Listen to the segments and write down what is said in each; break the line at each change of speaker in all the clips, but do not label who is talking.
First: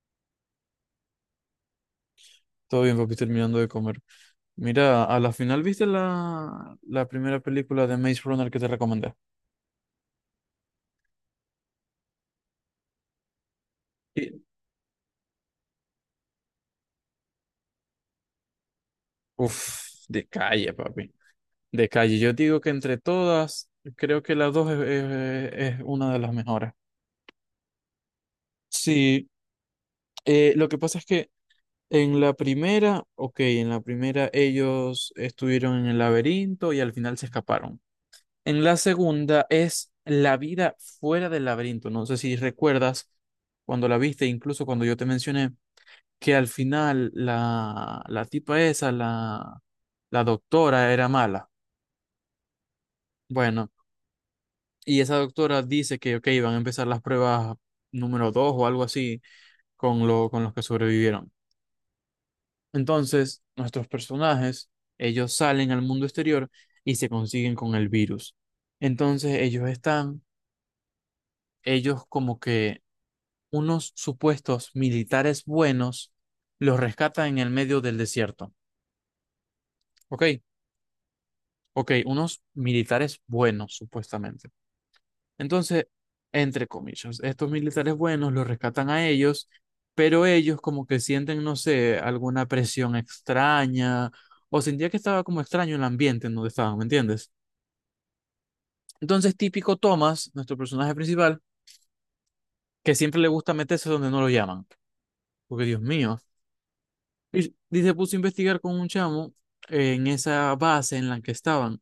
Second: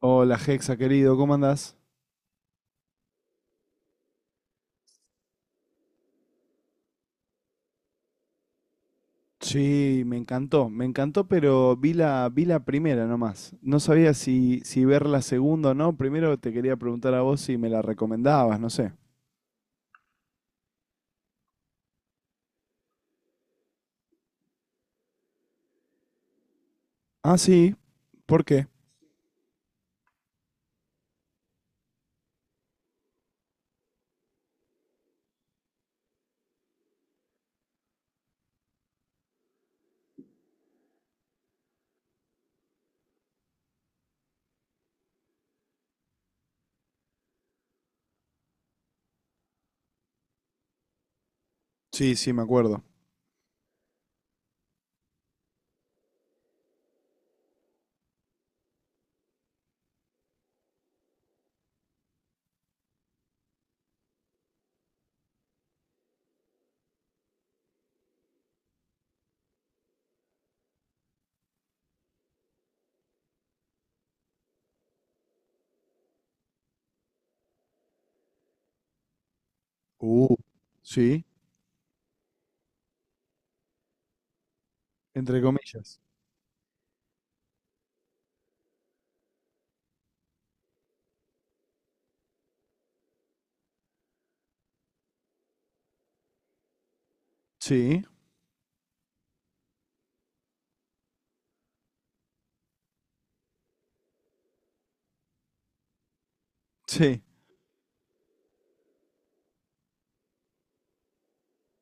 Hola, Hexa, querido, ¿cómo andás?
Todo bien, papi, terminando de comer. Mira, a la final viste la primera película de Maze Runner que te recomendé.
Sí, me encantó, pero vi la primera nomás. No sabía
Y-
si ver la segunda o no. Primero te quería preguntar a vos si me la recomendabas, no sé.
Uf, de calle, papi. De calle. Yo digo que entre todas, creo que la dos es una de las mejores.
Ah, sí, ¿por qué?
Sí, lo que pasa es que en la primera, ok, en la primera ellos estuvieron en el laberinto y al final se escaparon. En la segunda es la vida fuera del laberinto. No sé si recuerdas cuando la viste, incluso cuando yo te mencioné que al final la tipa esa, la doctora, era mala.
Sí, sí, me acuerdo.
Bueno, y esa doctora dice que, ok, van a empezar las pruebas número 2 o algo así con los que sobrevivieron. Entonces, nuestros personajes, ellos salen al mundo exterior y se consiguen con el virus. Entonces, ellos como que unos supuestos militares buenos los rescatan en el medio del desierto. ¿Ok?
Uh, sí,
Ok, unos militares buenos, supuestamente.
entre
Entonces,
comillas.
entre comillas, estos militares buenos los rescatan a ellos, pero ellos como que sienten, no sé, alguna presión extraña, o sentía que estaba como extraño el ambiente en donde estaban, ¿me entiendes?
Sí,
Entonces, típico Thomas, nuestro personaje principal, que siempre le gusta meterse donde no lo llaman, porque Dios mío.
sí.
Y se puso a investigar con un chamo en esa base en la que estaban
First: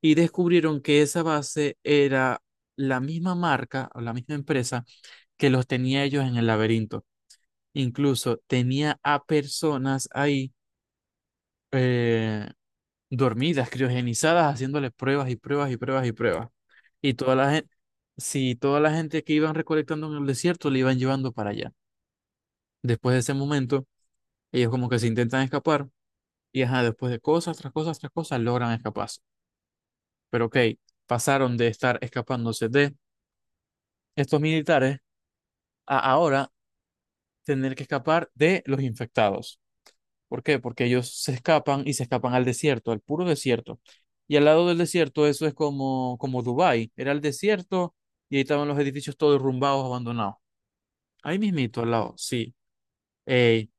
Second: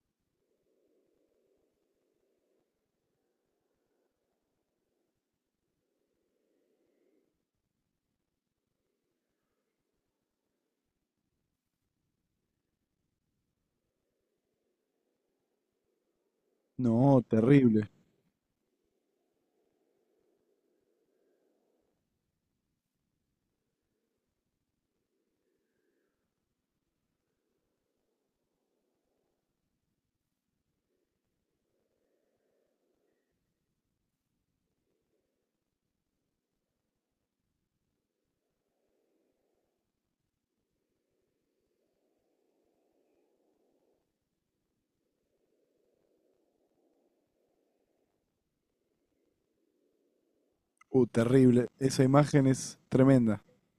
y descubrieron que esa base era la misma marca o la misma empresa que los tenía ellos en el laberinto. Incluso tenía a personas ahí eh, dormidas, criogenizadas, haciéndoles pruebas y pruebas y pruebas y pruebas. Y
No,
toda la gente,
terrible.
si toda la gente que iban recolectando en el desierto le iban llevando para allá. Después de ese momento, ellos como que se intentan escapar. Y ajá, después de cosas, tras cosas, tras cosas, logran escaparse. Pero ok, pasaron de estar escapándose de estos militares a ahora tener que escapar de los infectados. ¿Por qué? Porque ellos se escapan y se escapan al desierto, al puro desierto. Y al lado del desierto, eso es como Dubái. Era el desierto y ahí estaban los edificios todos derrumbados, abandonados. Ahí
Terrible.
mismito, al
Esa
lado,
imagen
sí.
es tremenda.
Ey,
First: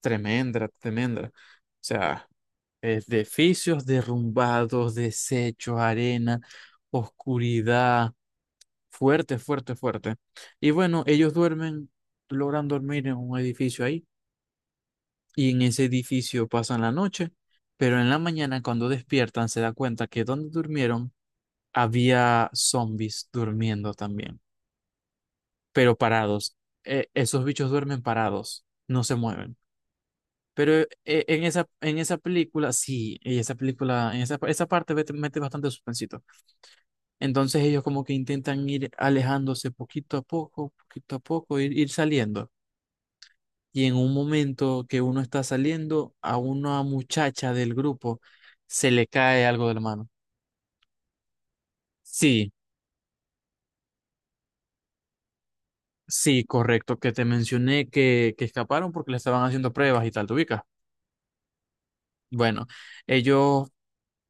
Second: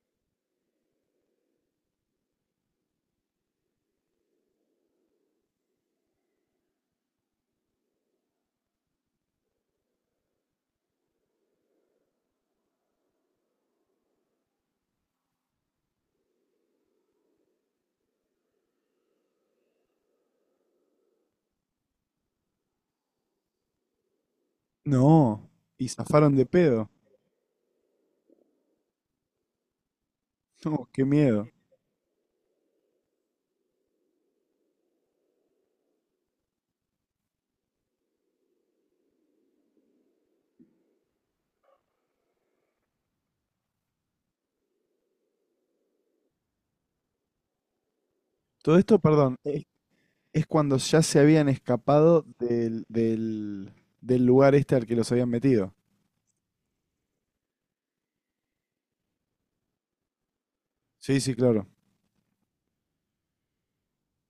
tremenda, tremenda. O sea. Edificios derrumbados, desechos, arena, oscuridad. Fuerte, fuerte, fuerte. Y bueno, ellos duermen, logran dormir en un edificio ahí, y en ese edificio pasan la noche, pero en la mañana cuando despiertan se da cuenta que donde durmieron había zombies durmiendo también,
No, y
pero
zafaron de
parados.
pedo.
Esos bichos duermen parados, no se mueven. Pero
No, qué
en
miedo.
esa, en esa película, sí, en esa película, en esa parte mete bastante suspensito. Entonces ellos como que intentan ir alejándose poquito a poco, ir saliendo. Y en un momento que uno está saliendo, a una muchacha del grupo
Todo
se
esto,
le
perdón.
cae algo de la mano.
Es cuando ya se habían escapado
Sí,
del del, lugar este al que los habían metido.
sí, correcto, que te mencioné que escaparon porque le estaban haciendo pruebas y tal, ¿te ubicas?
Sí, sí, claro.
Bueno, ellos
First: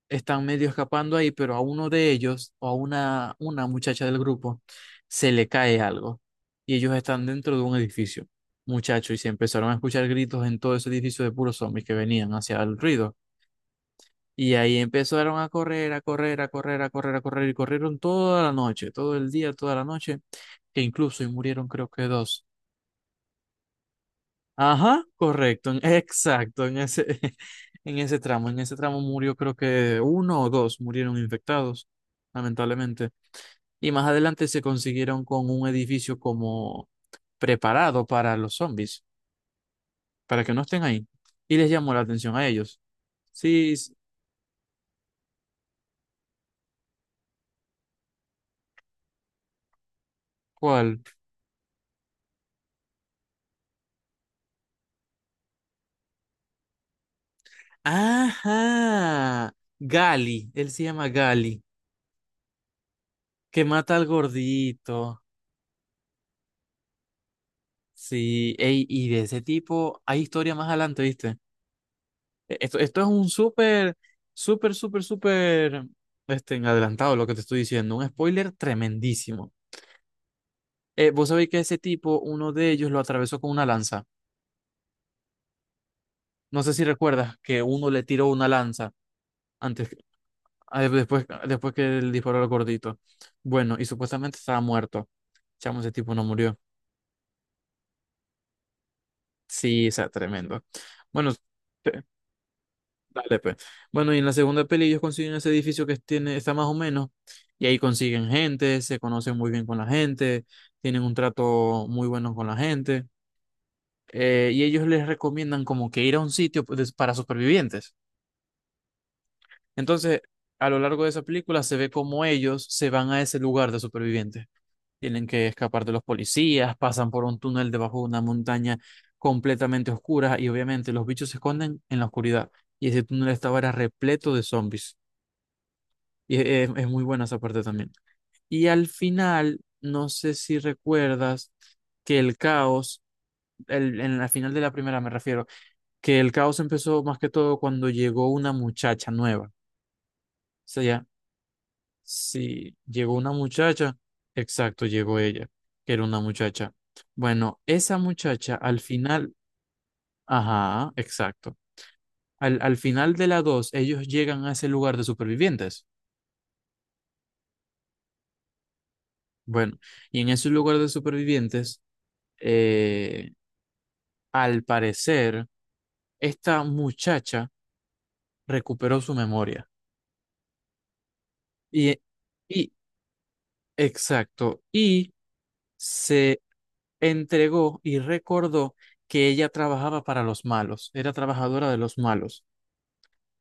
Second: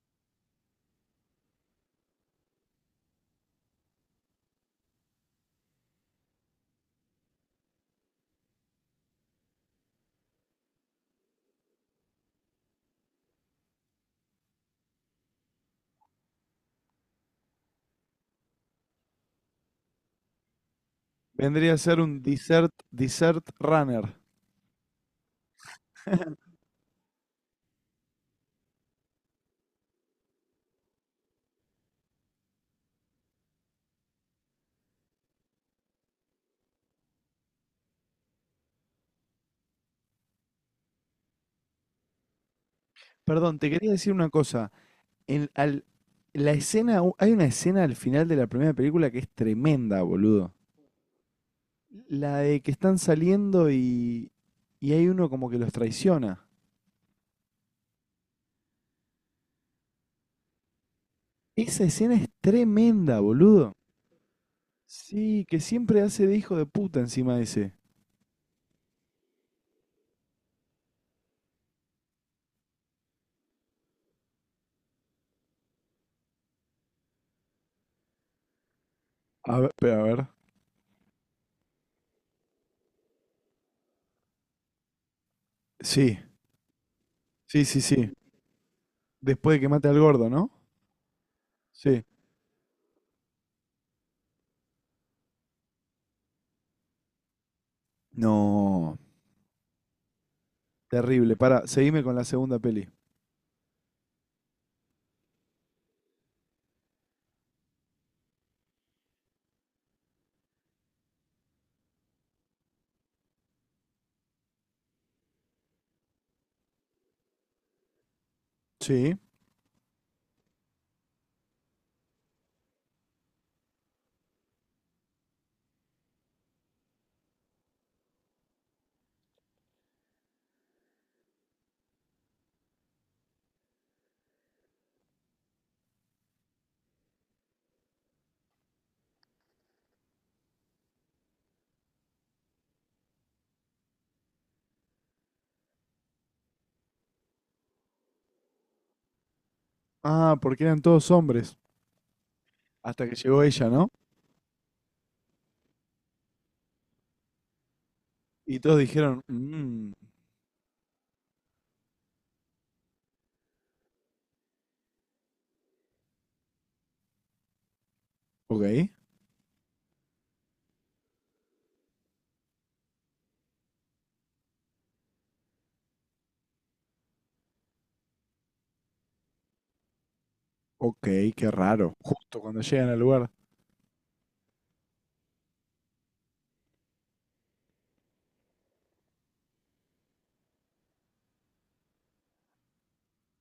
están medio escapando ahí, pero a uno de ellos o a una muchacha del grupo se le cae algo y ellos están dentro de un edificio, muchacho y se empezaron a escuchar gritos en todo ese edificio de puros zombies que venían hacia el ruido. Y ahí empezaron a correr, a correr, a correr, a correr, a correr, y corrieron toda la noche, todo el día, toda la noche, que incluso y murieron
Vendría a
creo
ser
que
un
dos.
desert, desert runner.
Ajá, correcto, exacto, en ese, en ese tramo murió creo que uno o dos murieron infectados, lamentablemente. Y más adelante se consiguieron con un edificio como preparado para los zombies, para que no estén ahí. Y les llamó la atención a ellos.
Perdón, te
Sí,
quería decir una cosa. En al- la escena, hay una escena al final de la primera película que es tremenda, boludo.
¿cuál?
La de que están saliendo y hay uno como que los traiciona.
Ajá, Gali, él se llama Gali,
Esa escena es tremenda,
que
boludo.
mata al gordito.
Sí, que siempre hace de hijo de puta encima de ese.
Sí, ey, y de ese tipo hay historia más adelante, ¿viste? Esto es un súper, súper, súper, súper este, en adelantado lo que te estoy diciendo. Un spoiler tremendísimo.
A ver, espera, a ver.
Vos sabéis que ese tipo, uno de ellos lo atravesó con una lanza.
Sí.
No sé si recuerdas que
Sí, sí,
uno le
sí.
tiró una lanza
Después de que mate
antes,
al gordo, ¿no?
después que
Sí.
él disparó al gordito. Bueno, y supuestamente estaba muerto. Chamo, ese tipo no murió.
No,
Sí, o sea, tremendo. Bueno,
terrible. Para, seguime con la segunda peli.
dale, pues. Bueno, y en la segunda peli ellos consiguen ese edificio que tiene, está más o menos, y ahí consiguen gente, se conocen muy bien con la gente, tienen un trato muy bueno con la gente, y ellos les recomiendan como que ir a un sitio pues, para supervivientes.
Sí.
Entonces, a lo largo de esa película se ve como ellos se van a ese lugar de supervivientes. Tienen que escapar de los policías, pasan por un túnel debajo de una montaña completamente oscura y obviamente los bichos se esconden en la oscuridad. Y ese túnel estaba era repleto de zombies. Y es muy buena esa parte también. Y al final, no sé si recuerdas que el caos, en la final de la primera me refiero, que el caos empezó más que todo cuando llegó una muchacha nueva. O
Ah, porque eran
sea, ya,
todos hombres.
sí,
Hasta
llegó
que
una
llegó ella, ¿no?
muchacha, exacto, llegó ella, que era una muchacha. Bueno, esa muchacha
Y todos
al
dijeron,
final,
mmm,
ajá, exacto. Al final de la dos, ellos llegan a ese lugar de supervivientes.
ok,
Bueno, y en ese lugar de supervivientes, eh, Al parecer, esta muchacha recuperó su memoria.
ok, qué raro.
Y,
Justo cuando
y,
llegan al lugar.
exacto, y se entregó y recordó que ella trabajaba para los malos, era trabajadora de los malos.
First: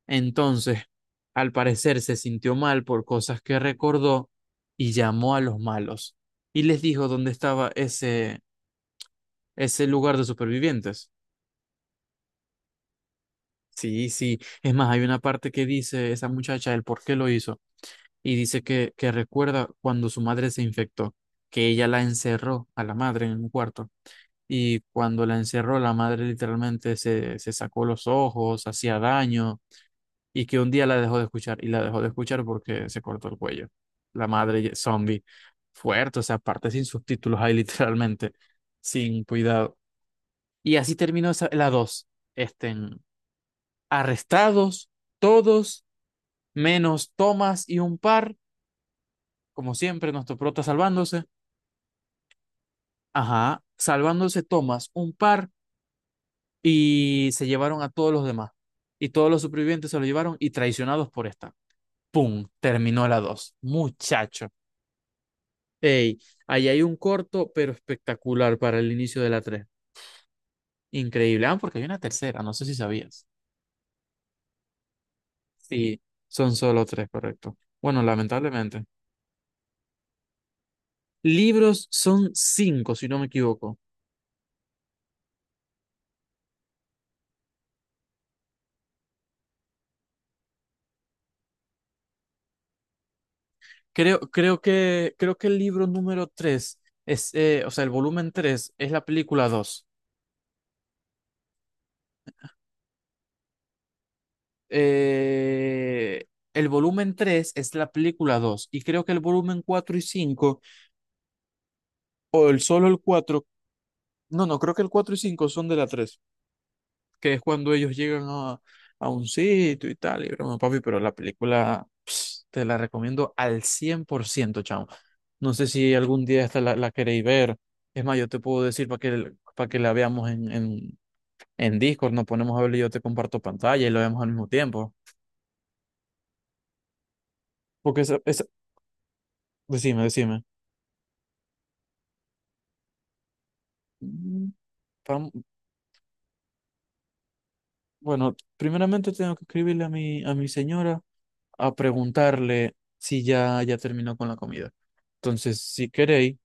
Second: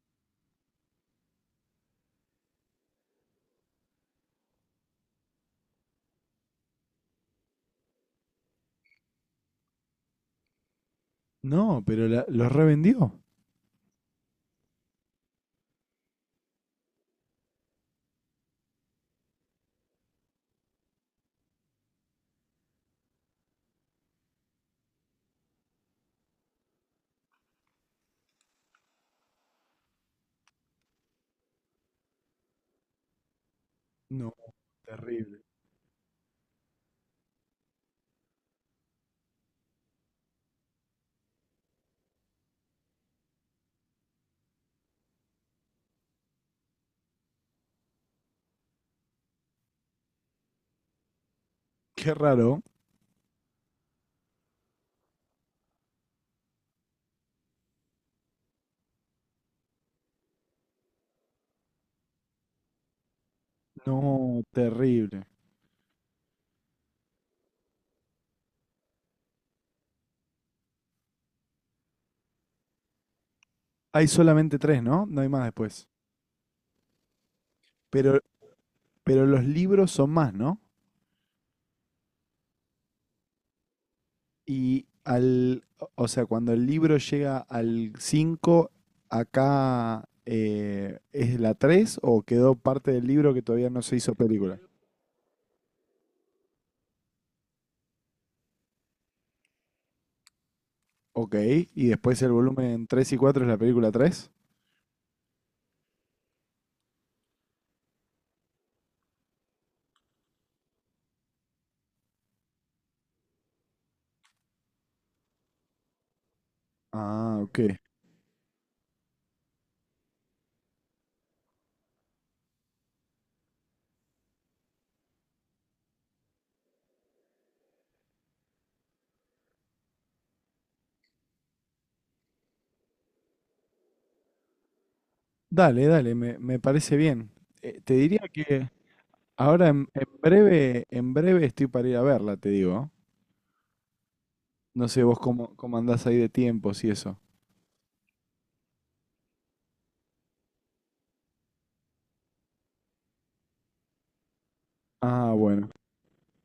Entonces, al parecer, se sintió mal por cosas que recordó y llamó a los malos y les dijo dónde estaba ese lugar de supervivientes.
No, pero los revendió.
Sí, sí. Es más, hay una parte que dice esa muchacha el por qué lo hizo. Y dice que recuerda cuando su madre se infectó, que ella la encerró a la madre en un cuarto. Y cuando la encerró, la madre literalmente se sacó los ojos, hacía daño, y que un día la dejó de escuchar, y la dejó de escuchar porque se cortó el cuello. La
No,
madre zombie,
terrible.
fuerte, o sea, aparte sin subtítulos ahí literalmente, sin cuidado. Y así terminó la 2 este, arrestados, todos, menos Tomás y un par, como siempre, nuestro prota salvándose.
Qué raro.
Ajá, salvándose Tomás, un par, y se llevaron a todos los demás. Y todos los supervivientes se lo llevaron y traicionados por esta. ¡Pum! Terminó la dos,
No,
muchacho.
terrible.
Ey, ahí hay un corto, pero espectacular para el inicio de la tres. Increíble. Ah, porque hay una tercera, no sé si sabías.
Hay solamente tres, ¿no? No hay más después.
Sí, son solo tres, correcto. Bueno,
Pero,
lamentablemente.
pero los libros son más, ¿no?
Libros son cinco, si no me equivoco.
Y al, o sea, cuando el libro llega al 5 acá es la 3 o quedó parte del libro que todavía no se hizo
Creo,
película.
creo que, creo que el libro número 3 es, o sea, el volumen 3 es la película dos.
Ok, y después el volumen 3 y 4 es la película tres.
Eh, el volumen 3 es la película 2 y creo que el volumen 4 y 5 o el solo el 4 no, no, creo que el cuatro y 5 son de la 3 que
Ah,
es
ok.
cuando ellos llegan a, un sitio y tal, y broma, papi, pero la película pss, te la recomiendo al 100% chamo. No sé si algún día esta la queréis ver. Es más, yo te puedo decir para que, la veamos en Discord nos ponemos a hablar y yo te comparto pantalla y lo vemos al mismo tiempo.
Dale, dale, me parece bien. Te
Porque
diría
esa.
que ahora
Decime, decime.
en breve estoy para ir a verla, te digo.
Mm,
No sé vos
vam-
cómo andás ahí de tiempos y eso.
Bueno, primeramente tengo que escribirle a mi señora a preguntarle si ya terminó con la comida.
Ah,
Entonces,
bueno.
si queréis,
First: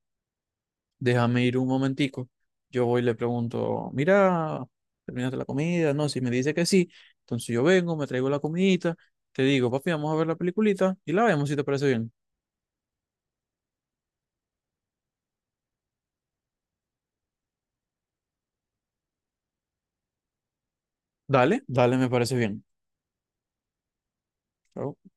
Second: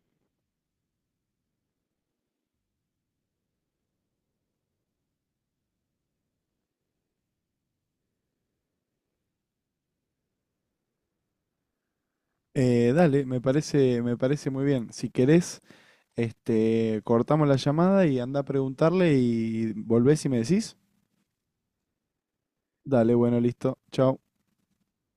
déjame ir un momentico. Yo voy y le pregunto, mira, ¿terminaste la comida? No, si me dice que sí, entonces yo vengo, me traigo la comidita, te digo, papi, vamos a ver la peliculita y la vemos si te parece bien.
Dale, me parece muy bien. Si querés, este, cortamos la llamada y anda a preguntarle y volvés y me decís.
Dale, dale, me parece bien.
Dale, bueno, listo. Chao.
Chao.